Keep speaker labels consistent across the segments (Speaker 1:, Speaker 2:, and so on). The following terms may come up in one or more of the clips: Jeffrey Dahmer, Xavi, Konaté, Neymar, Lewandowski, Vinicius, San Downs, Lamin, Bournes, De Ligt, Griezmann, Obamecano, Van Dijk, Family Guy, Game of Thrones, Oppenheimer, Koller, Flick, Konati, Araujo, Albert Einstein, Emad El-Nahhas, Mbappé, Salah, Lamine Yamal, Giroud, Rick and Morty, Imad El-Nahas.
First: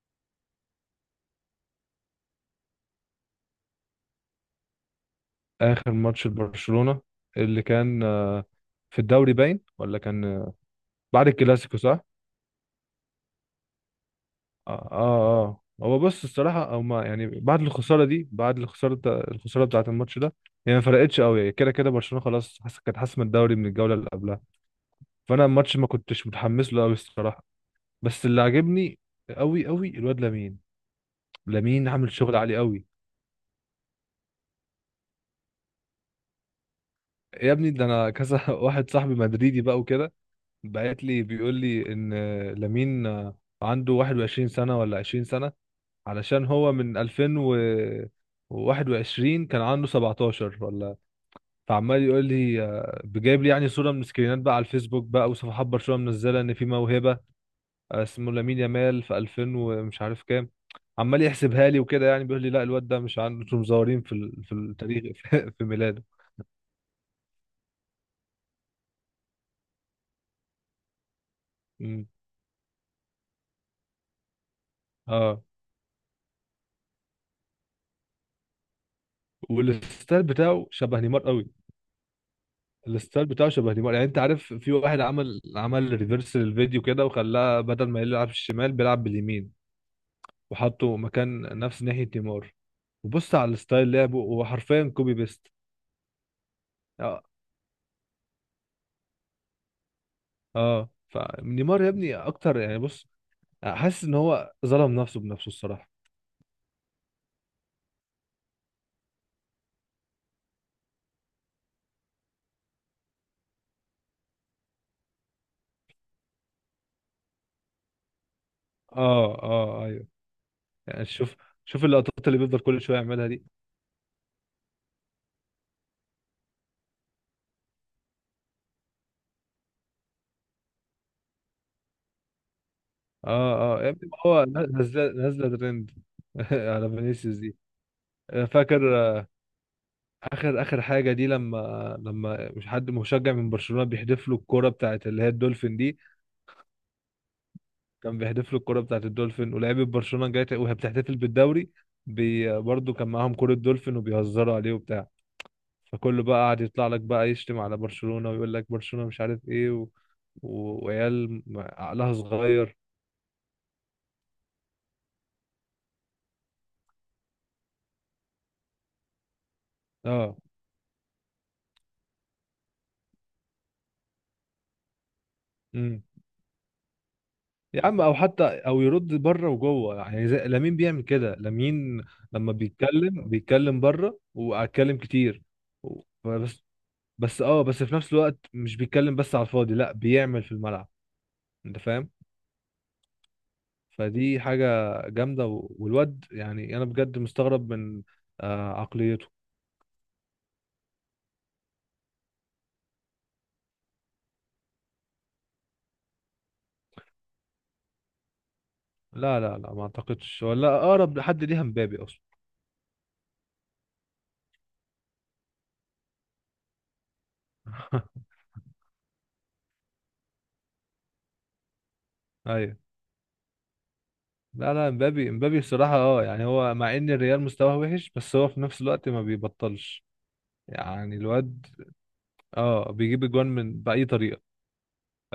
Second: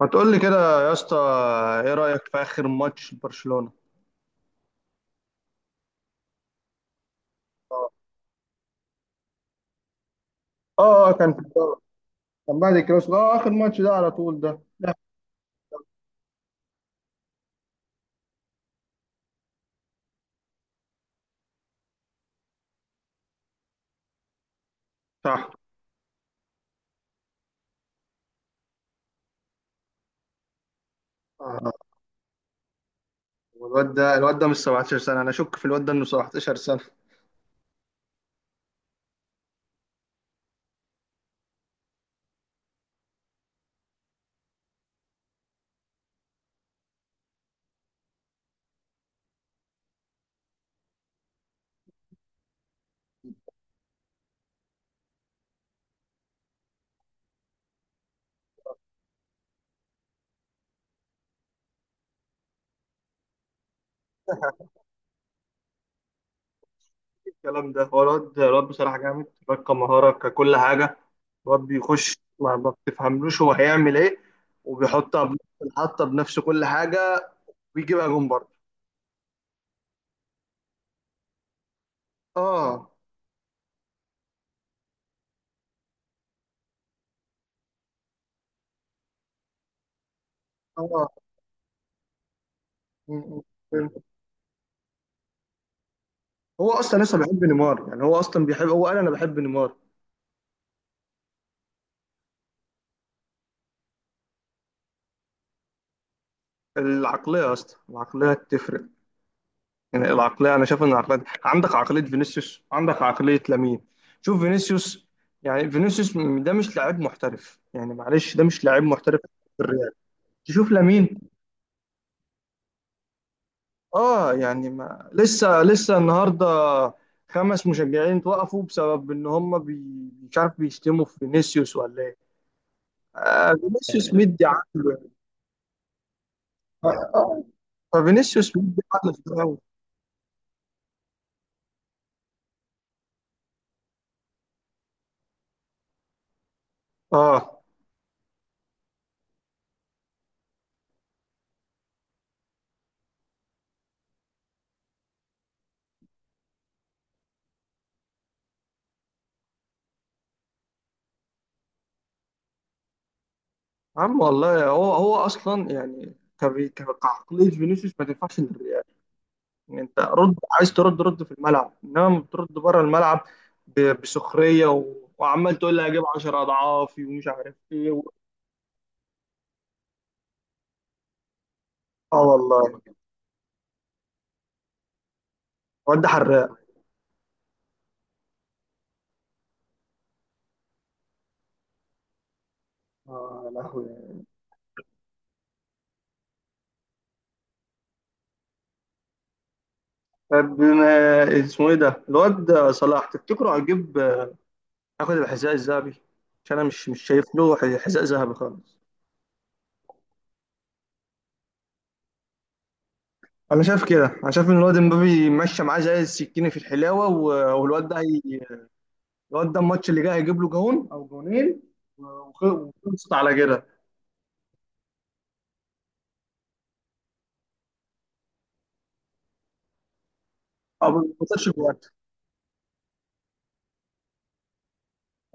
Speaker 1: ما تقول لي كده يا اسطى. ايه رأيك في اخر ماتش برشلونة؟
Speaker 2: اخر ماتش لبرشلونة اللي
Speaker 1: اه.
Speaker 2: كان في الدوري باين، ولا كان
Speaker 1: آه،
Speaker 2: بعد
Speaker 1: كان في
Speaker 2: الكلاسيكو؟
Speaker 1: الدوري.
Speaker 2: صح.
Speaker 1: كان بعد الكلاسيكو، اه اخر ماتش ده على طول ده
Speaker 2: اه،
Speaker 1: لا.
Speaker 2: اه، آه. هو بص، الصراحة هما يعني بعد الخسارة دي، الخسارة بتاعة الماتش ده هي ما فرقتش قوي. يعني كده كده برشلونة خلاص، كانت حاسمة الدوري من الجولة اللي قبلها. فانا
Speaker 1: صح.
Speaker 2: الماتش ما كنتش متحمس له قوي الصراحة. بس اللي عجبني قوي قوي الواد لامين.
Speaker 1: آه.
Speaker 2: لامين عامل شغل عالي قوي.
Speaker 1: الواد ده مش 17 سنة، انا اشك في الواد ده انه 17 سنة.
Speaker 2: يا ابني ده انا كذا واحد صاحبي مدريدي بقى وكده بعت لي بيقول لي ان لامين عنده 21 سنة ولا 20 سنة، علشان هو من 2021 كان عنده 17 ولا. فعمال يقول لي بجايب لي يعني صورة من سكرينات بقى على الفيسبوك بقى، وصفحات برشلونة منزلة ان في موهبة اسمه لامين يامال في 2000 ومش عارف كام. عمال يحسبها لي وكده، يعني بيقول لي لا الواد ده مش عنده، انتوا مزورين في التاريخ في ميلاده.
Speaker 1: الكلام ده، هو الواد بصراحة جامد، الواد كمهارة ككل حاجة. الواد
Speaker 2: مم.
Speaker 1: بيخش ما بتفهملوش هو هيعمل ايه، وبيحطها
Speaker 2: اه.
Speaker 1: بنفس الحطة بنفس كل حاجة، ويجيبها جون برضه.
Speaker 2: والستايل بتاعه شبه نيمار قوي.
Speaker 1: اه
Speaker 2: الستايل بتاعه شبه نيمار، يعني انت عارف في واحد عمل ريفرس للفيديو كده، وخلاه بدل ما يلعب الشمال بيلعب باليمين، وحطه
Speaker 1: اه.
Speaker 2: مكان نفس ناحية نيمار.
Speaker 1: م-
Speaker 2: وبص على
Speaker 1: م-
Speaker 2: الستايل لعبه، هو حرفيا كوبي بيست.
Speaker 1: هو اصلا لسه
Speaker 2: اه،
Speaker 1: بيحب نيمار. يعني هو اصلا بيحب، هو قال انا بحب نيمار.
Speaker 2: اه. فنيمار يا ابني اكتر، يعني بص، حاسس ان هو ظلم نفسه بنفسه الصراحة.
Speaker 1: العقلية يا اسطى العقلية تفرق. يعني العقلية، أنا شايف إن العقلية، عندك عقلية فينيسيوس عندك عقلية لامين. شوف فينيسيوس، يعني فينيسيوس ده مش لاعب محترف، يعني معلش ده مش لاعب محترف
Speaker 2: اه،
Speaker 1: في
Speaker 2: اه،
Speaker 1: الريال.
Speaker 2: ايوه.
Speaker 1: تشوف
Speaker 2: يعني
Speaker 1: لامين.
Speaker 2: شوف، شوف اللقطات اللي بيفضل كل شوية يعملها دي.
Speaker 1: آه يعني ما لسه النهاردة خمس مشجعين توقفوا بسبب إن هم مش عارف بيشتموا في فينيسيوس ولا إيه. آه
Speaker 2: اه، اه، يا ابني
Speaker 1: فينيسيوس
Speaker 2: ما
Speaker 1: مدي
Speaker 2: هو
Speaker 1: عقله يعني.
Speaker 2: نازله نازله ترند على
Speaker 1: آه.
Speaker 2: فينيسيوس
Speaker 1: آه،
Speaker 2: دي.
Speaker 1: ففينيسيوس
Speaker 2: فاكر
Speaker 1: مدي عقله في الأول.
Speaker 2: اخر اخر حاجه دي لما مش حد مشجع من برشلونه بيحدف له الكوره بتاعت اللي هي الدولفين دي؟
Speaker 1: آه
Speaker 2: كان بيحدف له الكوره بتاعت الدولفين، ولعيبه برشلونه جايه وهي بتحتفل بالدوري. برضه كان معاهم كوره دولفين وبيهزروا عليه وبتاع. فكله بقى قاعد يطلع لك بقى يشتم على برشلونه ويقول لك برشلونه مش عارف ايه وعيال عقلها صغير.
Speaker 1: عم والله هو اصلا يعني كعقليه فينيسيوس ما تنفعش للريال. يعني انت رد،
Speaker 2: اه.
Speaker 1: عايز ترد رد في الملعب، انما بترد بره الملعب بسخريه وعمال تقول لي
Speaker 2: إمم.
Speaker 1: هجيب 10 اضعافي ومش عارف
Speaker 2: يا
Speaker 1: ايه
Speaker 2: عم او حتى او يرد بره وجوه يعني زي لامين بيعمل كده. لامين
Speaker 1: اه
Speaker 2: لما
Speaker 1: والله.
Speaker 2: بيتكلم بيتكلم بره واتكلم كتير،
Speaker 1: واد حراق.
Speaker 2: بس. بس في نفس الوقت مش بيتكلم بس على الفاضي، لا بيعمل في الملعب. انت فاهم؟
Speaker 1: اه يا لهوي.
Speaker 2: فدي حاجة جامدة، والواد، يعني انا بجد مستغرب من عقليته.
Speaker 1: طب بما اسمه ايه ده الواد صلاح؟ تفتكره هيجيب، ياخد الحذاء الذهبي؟ عشان انا مش شايف له حذاء ذهبي خالص.
Speaker 2: لا لا لا، ما اعتقدش، ولا اقرب لحد ليها مبابي اصلا.
Speaker 1: انا شايف كده، انا شايف ان الواد امبابي ماشي معاه زي السكينه في الحلاوه، والواد ده هي، الواد ده الماتش اللي جاي هيجيب له جون او جونين،
Speaker 2: ايوه.
Speaker 1: وخلصت على كده.
Speaker 2: لا لا، مبابي. مبابي الصراحة اه، يعني هو مع ان الريال مستواه وحش، بس هو في نفس الوقت ما بيبطلش
Speaker 1: او ما
Speaker 2: يعني
Speaker 1: خسرش
Speaker 2: الواد.
Speaker 1: جوان.
Speaker 2: اه، بيجيب اجوان من بأي طريقة.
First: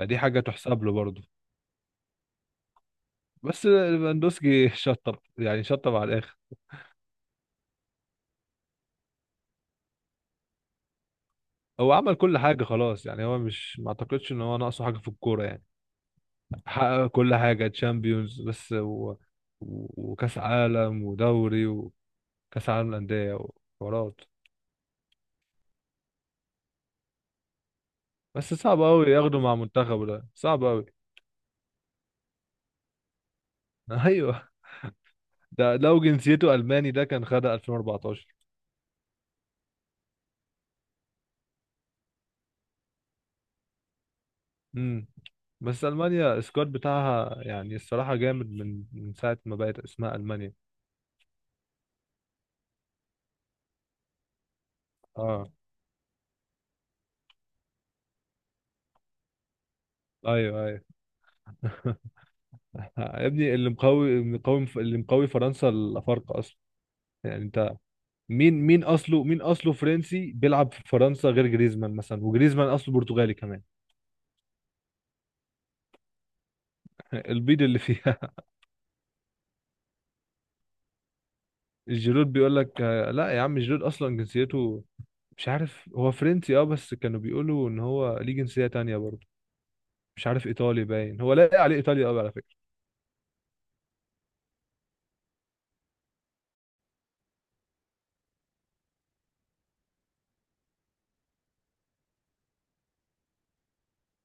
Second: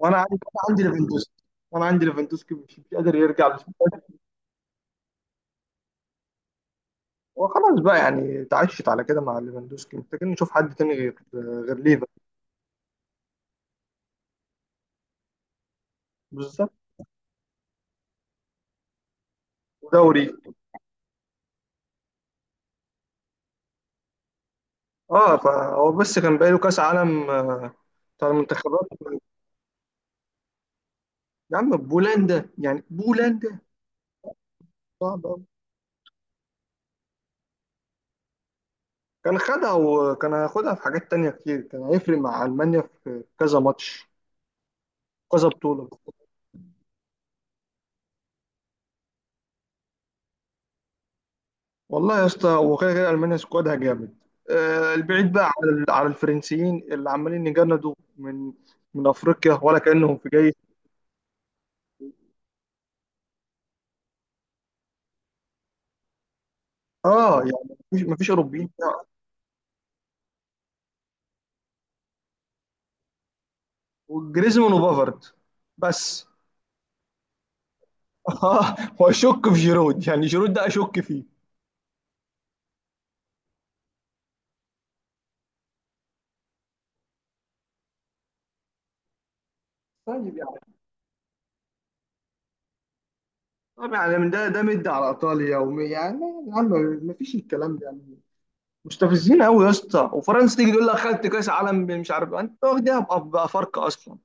Speaker 1: وانا عندي،
Speaker 2: حاجة
Speaker 1: أنا عندي
Speaker 2: تحسب له برضه.
Speaker 1: ليفاندوسكي. وانا عندي ليفاندوسكي مش قادر يرجع
Speaker 2: بس
Speaker 1: للفريق.
Speaker 2: ليفاندوسكي شطب، يعني شطب على الآخر.
Speaker 1: وخلاص بقى، يعني اتعشت على كده مع ليفاندوسكي، محتاجين نشوف حد تاني غير
Speaker 2: هو
Speaker 1: ليفا.
Speaker 2: عمل كل حاجة خلاص، يعني هو مش، ما اعتقدش ان هو ناقصه حاجة في الكورة يعني.
Speaker 1: بالظبط.
Speaker 2: حقق كل حاجة، تشامبيونز بس
Speaker 1: ودوري.
Speaker 2: وكأس عالم، ودوري، وكأس عالم للأندية، وحوارات.
Speaker 1: اه فهو بس كان باقي له كاس عالم، آه، بتاع
Speaker 2: بس صعب
Speaker 1: المنتخبات.
Speaker 2: قوي ياخده مع منتخبه، ده صعب قوي.
Speaker 1: يا عم بولندا، يعني بولندا
Speaker 2: ايوه.
Speaker 1: صعب أوي.
Speaker 2: ده لو جنسيته ألماني ده كان خدها 2014.
Speaker 1: كان خدها وكان هياخدها في حاجات تانية كتير، كان هيفرق مع ألمانيا في كذا ماتش،
Speaker 2: امم.
Speaker 1: كذا
Speaker 2: بس
Speaker 1: بطولة.
Speaker 2: المانيا السكواد بتاعها، يعني الصراحه جامد من ساعه ما بقت اسمها المانيا.
Speaker 1: والله يا اسطى هو كده كده المانيا سكوادها جامد. آه، البعيد بقى
Speaker 2: اه،
Speaker 1: على على الفرنسيين اللي عمالين يجندوا من افريقيا، ولا كانهم في جيش.
Speaker 2: ايوه، ايوه. يا ابني اللي مقوي فرنسا الافارقه اصلا.
Speaker 1: اه
Speaker 2: يعني
Speaker 1: يعني
Speaker 2: انت
Speaker 1: مفيش
Speaker 2: مين
Speaker 1: اوروبيين فيها،
Speaker 2: اصله، مين اصله فرنسي بيلعب في فرنسا غير جريزمان مثلا؟ وجريزمان اصله برتغالي كمان.
Speaker 1: وجريزمان وبافارد بس.
Speaker 2: البيض اللي فيها
Speaker 1: اه واشك في جيرود، يعني جيرود ده اشك فيه.
Speaker 2: الجيرود بيقول لك لا يا عم، جيرود اصلا جنسيته مش عارف، هو فرنسي اه، بس كانوا بيقولوا ان هو ليه جنسيه تانية برضه. مش
Speaker 1: طيب
Speaker 2: عارف،
Speaker 1: يعني،
Speaker 2: ايطالي باين، هو لاقي عليه ايطاليا قوي على فكره.
Speaker 1: طب يعني من ده ده مد على ايطاليا يعني يا عم، مفيش الكلام ده يعني. مستفزين قوي يا اسطى، وفرنسا تيجي تقول لك خدت كاس عالم، مش عارف انت واخدها بافارقه اصلا.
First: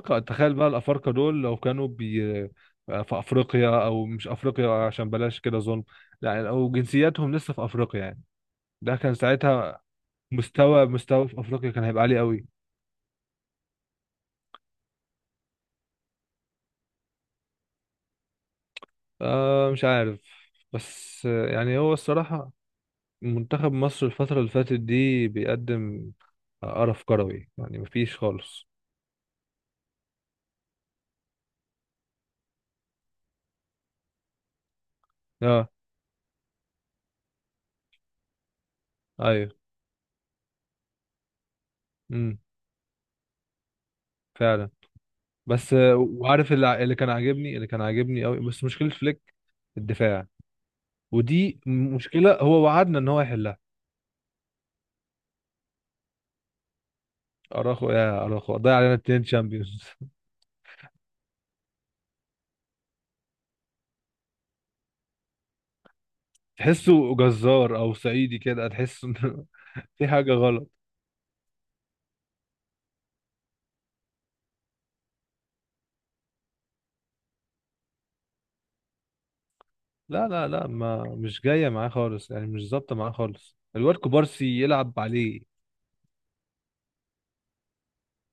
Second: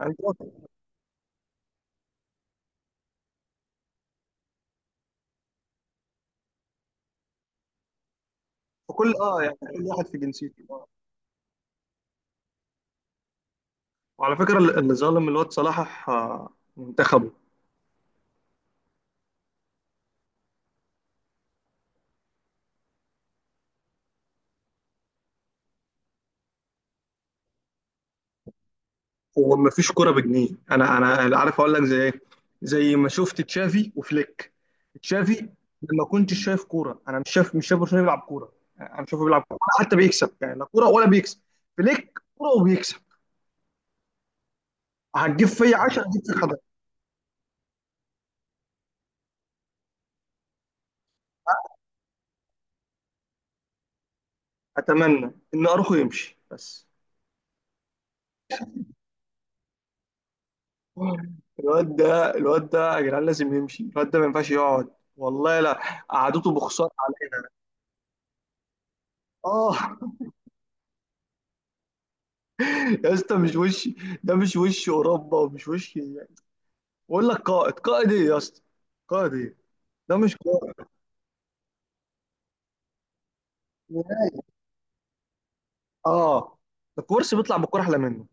Speaker 1: يعني،
Speaker 2: تخيل بقى الأفارقة دول لو كانوا في أفريقيا، أو مش أفريقيا عشان بلاش كده ظلم، لا، أو جنسياتهم لسه في أفريقيا، يعني ده
Speaker 1: وكل
Speaker 2: كان
Speaker 1: اه يعني
Speaker 2: ساعتها
Speaker 1: كل واحد في جنسيته آه.
Speaker 2: مستوى في أفريقيا كان هيبقى عالي قوي.
Speaker 1: وعلى فكره اللي ظالم الواد صلاح، آه، منتخبه.
Speaker 2: آه، مش عارف. بس يعني هو الصراحة منتخب مصر الفترة اللي فاتت دي بيقدم قرف كروي، يعني مفيش خالص.
Speaker 1: هو ما فيش كوره بجنيه، انا عارف اقول لك زي ايه؟ زي ما شفت تشافي وفليك. تشافي
Speaker 2: اه،
Speaker 1: لما كنت شايف كوره، انا مش شايف، مش شايف برشلونه بيلعب كوره يعني، انا شايفه بيلعب
Speaker 2: ايوه.
Speaker 1: كوره ولا حتى بيكسب، يعني لا كوره ولا بيكسب. فليك
Speaker 2: امم
Speaker 1: كوره وبيكسب.
Speaker 2: فعلا.
Speaker 1: هتجيب
Speaker 2: بس
Speaker 1: فيا 10 هتجيب فيك
Speaker 2: وعارف
Speaker 1: 11.
Speaker 2: اللي كان عاجبني، اللي كان عاجبني قوي، بس مشكلة فليك الدفاع، ودي مشكله هو وعدنا ان هو يحلها.
Speaker 1: اتمنى ان اروخو يمشي بس.
Speaker 2: اراخو، يا اراخو، ضيع علينا 2 شامبيونز.
Speaker 1: الواد ده يا جدعان لازم يمشي، الواد ده ما ينفعش يقعد. والله لا، قعدته بخسارة
Speaker 2: تحسه
Speaker 1: علينا.
Speaker 2: جزار او صعيدي كده، تحس ان
Speaker 1: اه.
Speaker 2: في حاجه غلط.
Speaker 1: يا اسطى مش وش، ده مش وش اوروبا، ومش وش يعني. بقول لك قائد، قائد ايه يا اسطى؟ قائد ايه؟ ده
Speaker 2: لا
Speaker 1: مش
Speaker 2: لا لا،
Speaker 1: قائد.
Speaker 2: ما، مش جايه معاه خالص، يعني مش ظابطه معاه خالص. الواد كوبارسي يلعب عليه.
Speaker 1: اه. الكورس بيطلع بالكوره احلى منه.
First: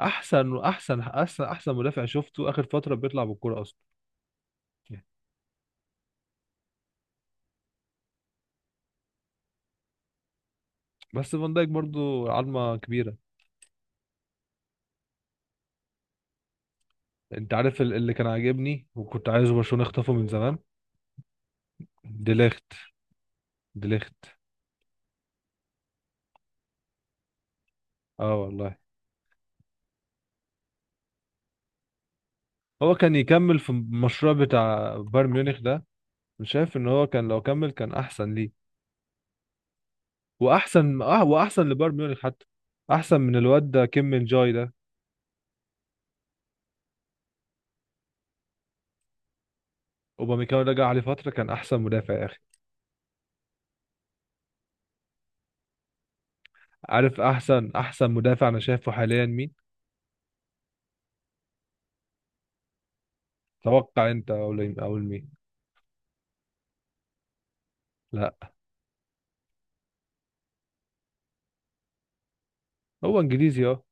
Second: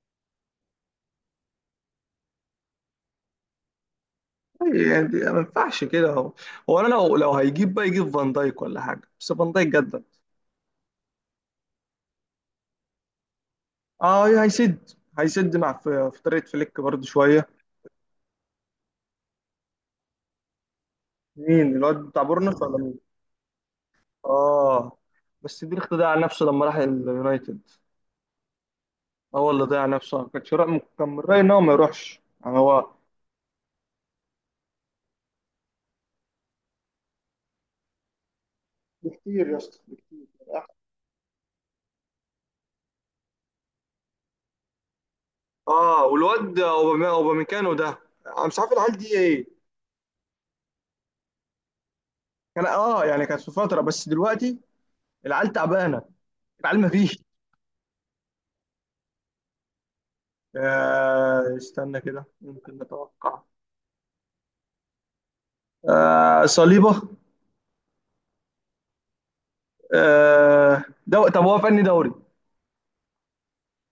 Speaker 2: احسن مدافع شفته اخر فتره بيطلع بالكوره اصلا.
Speaker 1: يعني ما ينفعش كده. هو انا لو هيجيب بقى يجيب فان دايك ولا حاجه، بس فان دايك جدد.
Speaker 2: بس فان دايك برضو عظمه كبيره.
Speaker 1: اه هيسد. هيسد مع، في في طريقه فليك برضه شويه.
Speaker 2: انت عارف اللي كان عاجبني وكنت عايزه برشلونه يخطفه من زمان؟
Speaker 1: مين؟ الواد بتاع بورنوس
Speaker 2: ديليخت.
Speaker 1: ولا؟
Speaker 2: ديليخت.
Speaker 1: اه بس بيرخ ضيع نفسه لما راح اليونايتد.
Speaker 2: اه والله،
Speaker 1: هو اللي ضيع نفسه، أنا كنت رأي، كان من رأيي ان هو ما يروحش، يعني هو.
Speaker 2: هو كان يكمل في المشروع بتاع بايرن ميونخ ده. أنا شايف ان هو كان لو كمل كان احسن ليه.
Speaker 1: بكتير يا اسطى بكتير. أحسن.
Speaker 2: واحسن، اه، واحسن لبايرن ميونخ حتى، احسن من الواد ده كيم من جاي ده.
Speaker 1: اه والواد اوباميكانو ده، انا مش عارف العيال دي ايه.
Speaker 2: اوباميكانو رجع عليه فتره كان احسن مدافع يا اخي.
Speaker 1: كان اه يعني كانت في فتره، بس دلوقتي العيال تعبانه، العيال ما
Speaker 2: عارف
Speaker 1: فيش.
Speaker 2: احسن مدافع انا شايفه حاليا مين؟
Speaker 1: آه استنى كده، ممكن نتوقع.
Speaker 2: توقع انت، او او مين.
Speaker 1: آه صليبه.
Speaker 2: لا.
Speaker 1: آه طب هو فني دوري؟
Speaker 2: هو انجليزي اه.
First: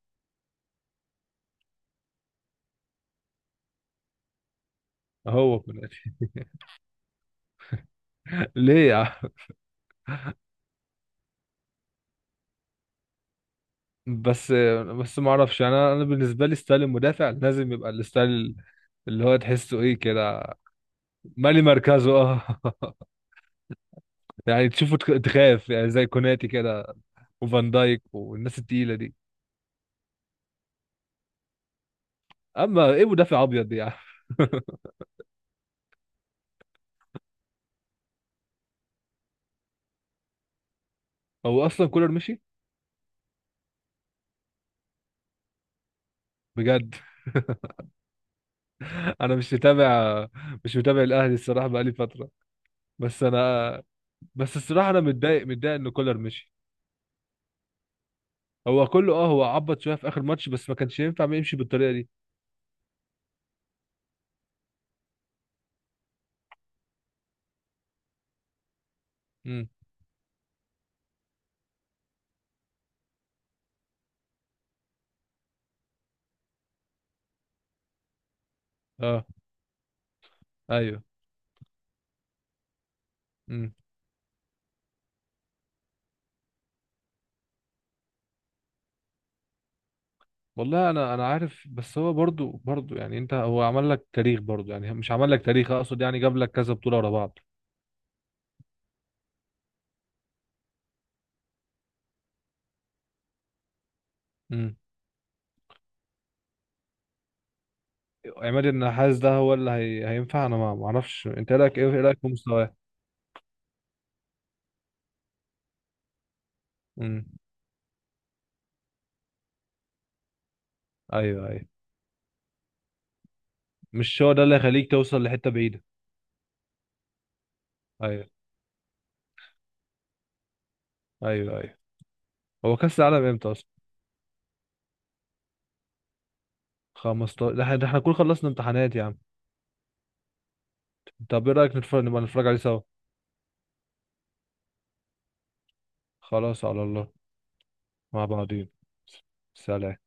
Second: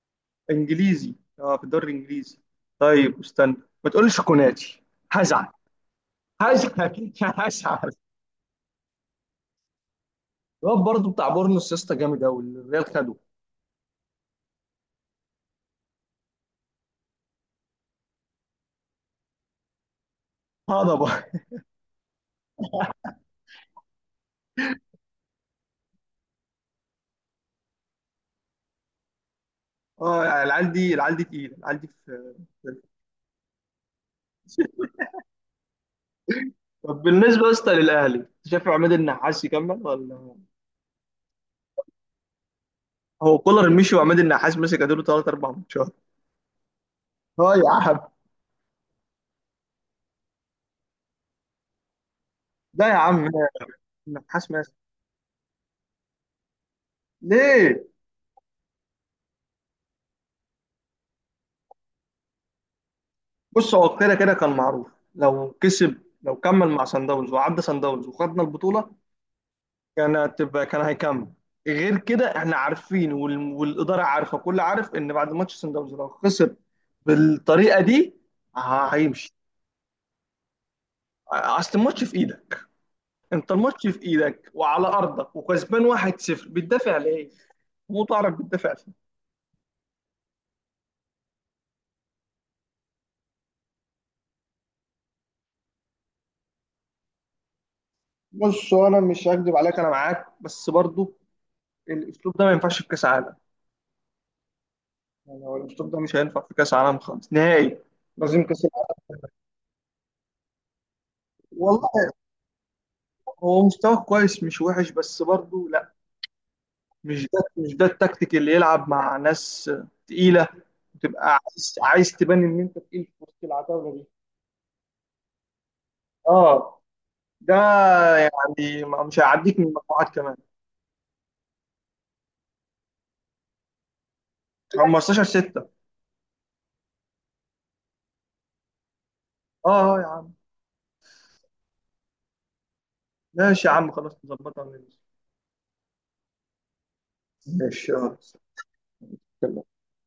Speaker 1: انجليزي؟ اه في الدوري الانجليزي. طيب استنى، ما تقولش كوناتي هزعل.
Speaker 2: هو في الآخر.
Speaker 1: هشحت. هشحت
Speaker 2: ليه يا عم؟
Speaker 1: الواد برضه بتاع بورنوس يا اسطى جامد قوي، الريال خده.
Speaker 2: بس بس، ما اعرفش انا انا بالنسبه لي ستايل المدافع لازم يبقى الستايل اللي هو تحسه ايه كده،
Speaker 1: هضبه.
Speaker 2: مالي مركزه اه، يعني تشوفه، تخاف يعني، زي كوناتي كده، وفان دايك والناس التقيلة دي.
Speaker 1: اه يعني العيال دي، تقيله، العيال دي في
Speaker 2: اما ايه مدافع ابيض دي يعني.
Speaker 1: في- طب بالنسبه يا اسطى للاهلي، شايف عماد النحاس يكمل ولا؟
Speaker 2: هو اصلا كولر مشي.
Speaker 1: هو كولر مشي وعماد النحاس مسك اديله ثلاث اربع ماتشات.
Speaker 2: بجد؟
Speaker 1: اه يا عم.
Speaker 2: انا مش متابع، مش متابع الاهلي الصراحه بقالي فتره.
Speaker 1: لا يا
Speaker 2: بس
Speaker 1: عم،
Speaker 2: انا،
Speaker 1: النحاس
Speaker 2: بس
Speaker 1: ماسك.
Speaker 2: الصراحه انا متضايق، متضايق ان كولر مشي.
Speaker 1: ليه؟
Speaker 2: هو كله اه، هو عبط شويه في اخر ماتش، بس ما كانش ينفع ما يمشي بالطريقه دي.
Speaker 1: بص هو كده كده كان معروف، لو كسب، لو كمل مع سان داونز وعدى سان داونز وخدنا البطوله،
Speaker 2: امم.
Speaker 1: كان هتبقى، كان هيكمل. غير كده احنا عارفين، والاداره عارفه، كل عارف ان بعد ماتش سان داونز لو خسر بالطريقه دي
Speaker 2: اه،
Speaker 1: هيمشي.
Speaker 2: ايوه.
Speaker 1: اصل الماتش في ايدك، انت
Speaker 2: امم
Speaker 1: الماتش في ايدك وعلى ارضك وكسبان 1-0، بتدافع ليه؟ مو تعرف بتدافع فيه.
Speaker 2: والله انا عارف، بس هو برضو، يعني انت، هو عمل لك تاريخ برضو، يعني مش عمل لك تاريخ، اقصد يعني جاب لك كذا بطوله ورا بعض.
Speaker 1: بص هو، انا مش هكدب عليك، انا معاك، بس برضو الاسلوب ده ما ينفعش في كاس عالم.
Speaker 2: مم.
Speaker 1: يعني هو الاسلوب ده مش هينفع في كاس عالم خالص نهائي. لازم كاس
Speaker 2: عماد
Speaker 1: العالم.
Speaker 2: النحاس ده هو هينفع؟ انا ما اعرفش، انت إيه رايك،
Speaker 1: والله
Speaker 2: إيه رايك في مستواه؟
Speaker 1: هو مستواه كويس مش وحش، بس برضو لا،
Speaker 2: امم
Speaker 1: مش ده التكتيك اللي يلعب مع ناس تقيله، وتبقى
Speaker 2: ايوه، ايوه.
Speaker 1: عايز تبان ان انت تقيل في وسط العتاوله دي.
Speaker 2: مش هو ده اللي هيخليك توصل لحته بعيده.
Speaker 1: اه. ده
Speaker 2: ايوه،
Speaker 1: يعني مش هيعديك من المجموعات كمان.
Speaker 2: ايوه، ايوه. هو كاس العالم امتى اصلا؟
Speaker 1: 15 6.
Speaker 2: 15. ده إحنا نكون خلصنا امتحانات يا عم.
Speaker 1: اه. آه يا عم.
Speaker 2: طب ايه رايك نتفرج، نبقى نتفرج عليه سوا.
Speaker 1: ماشي يا عم خلاص، نظبطها من.
Speaker 2: خلاص على الله.
Speaker 1: ماشي اه.
Speaker 2: مع بعضين. سلام.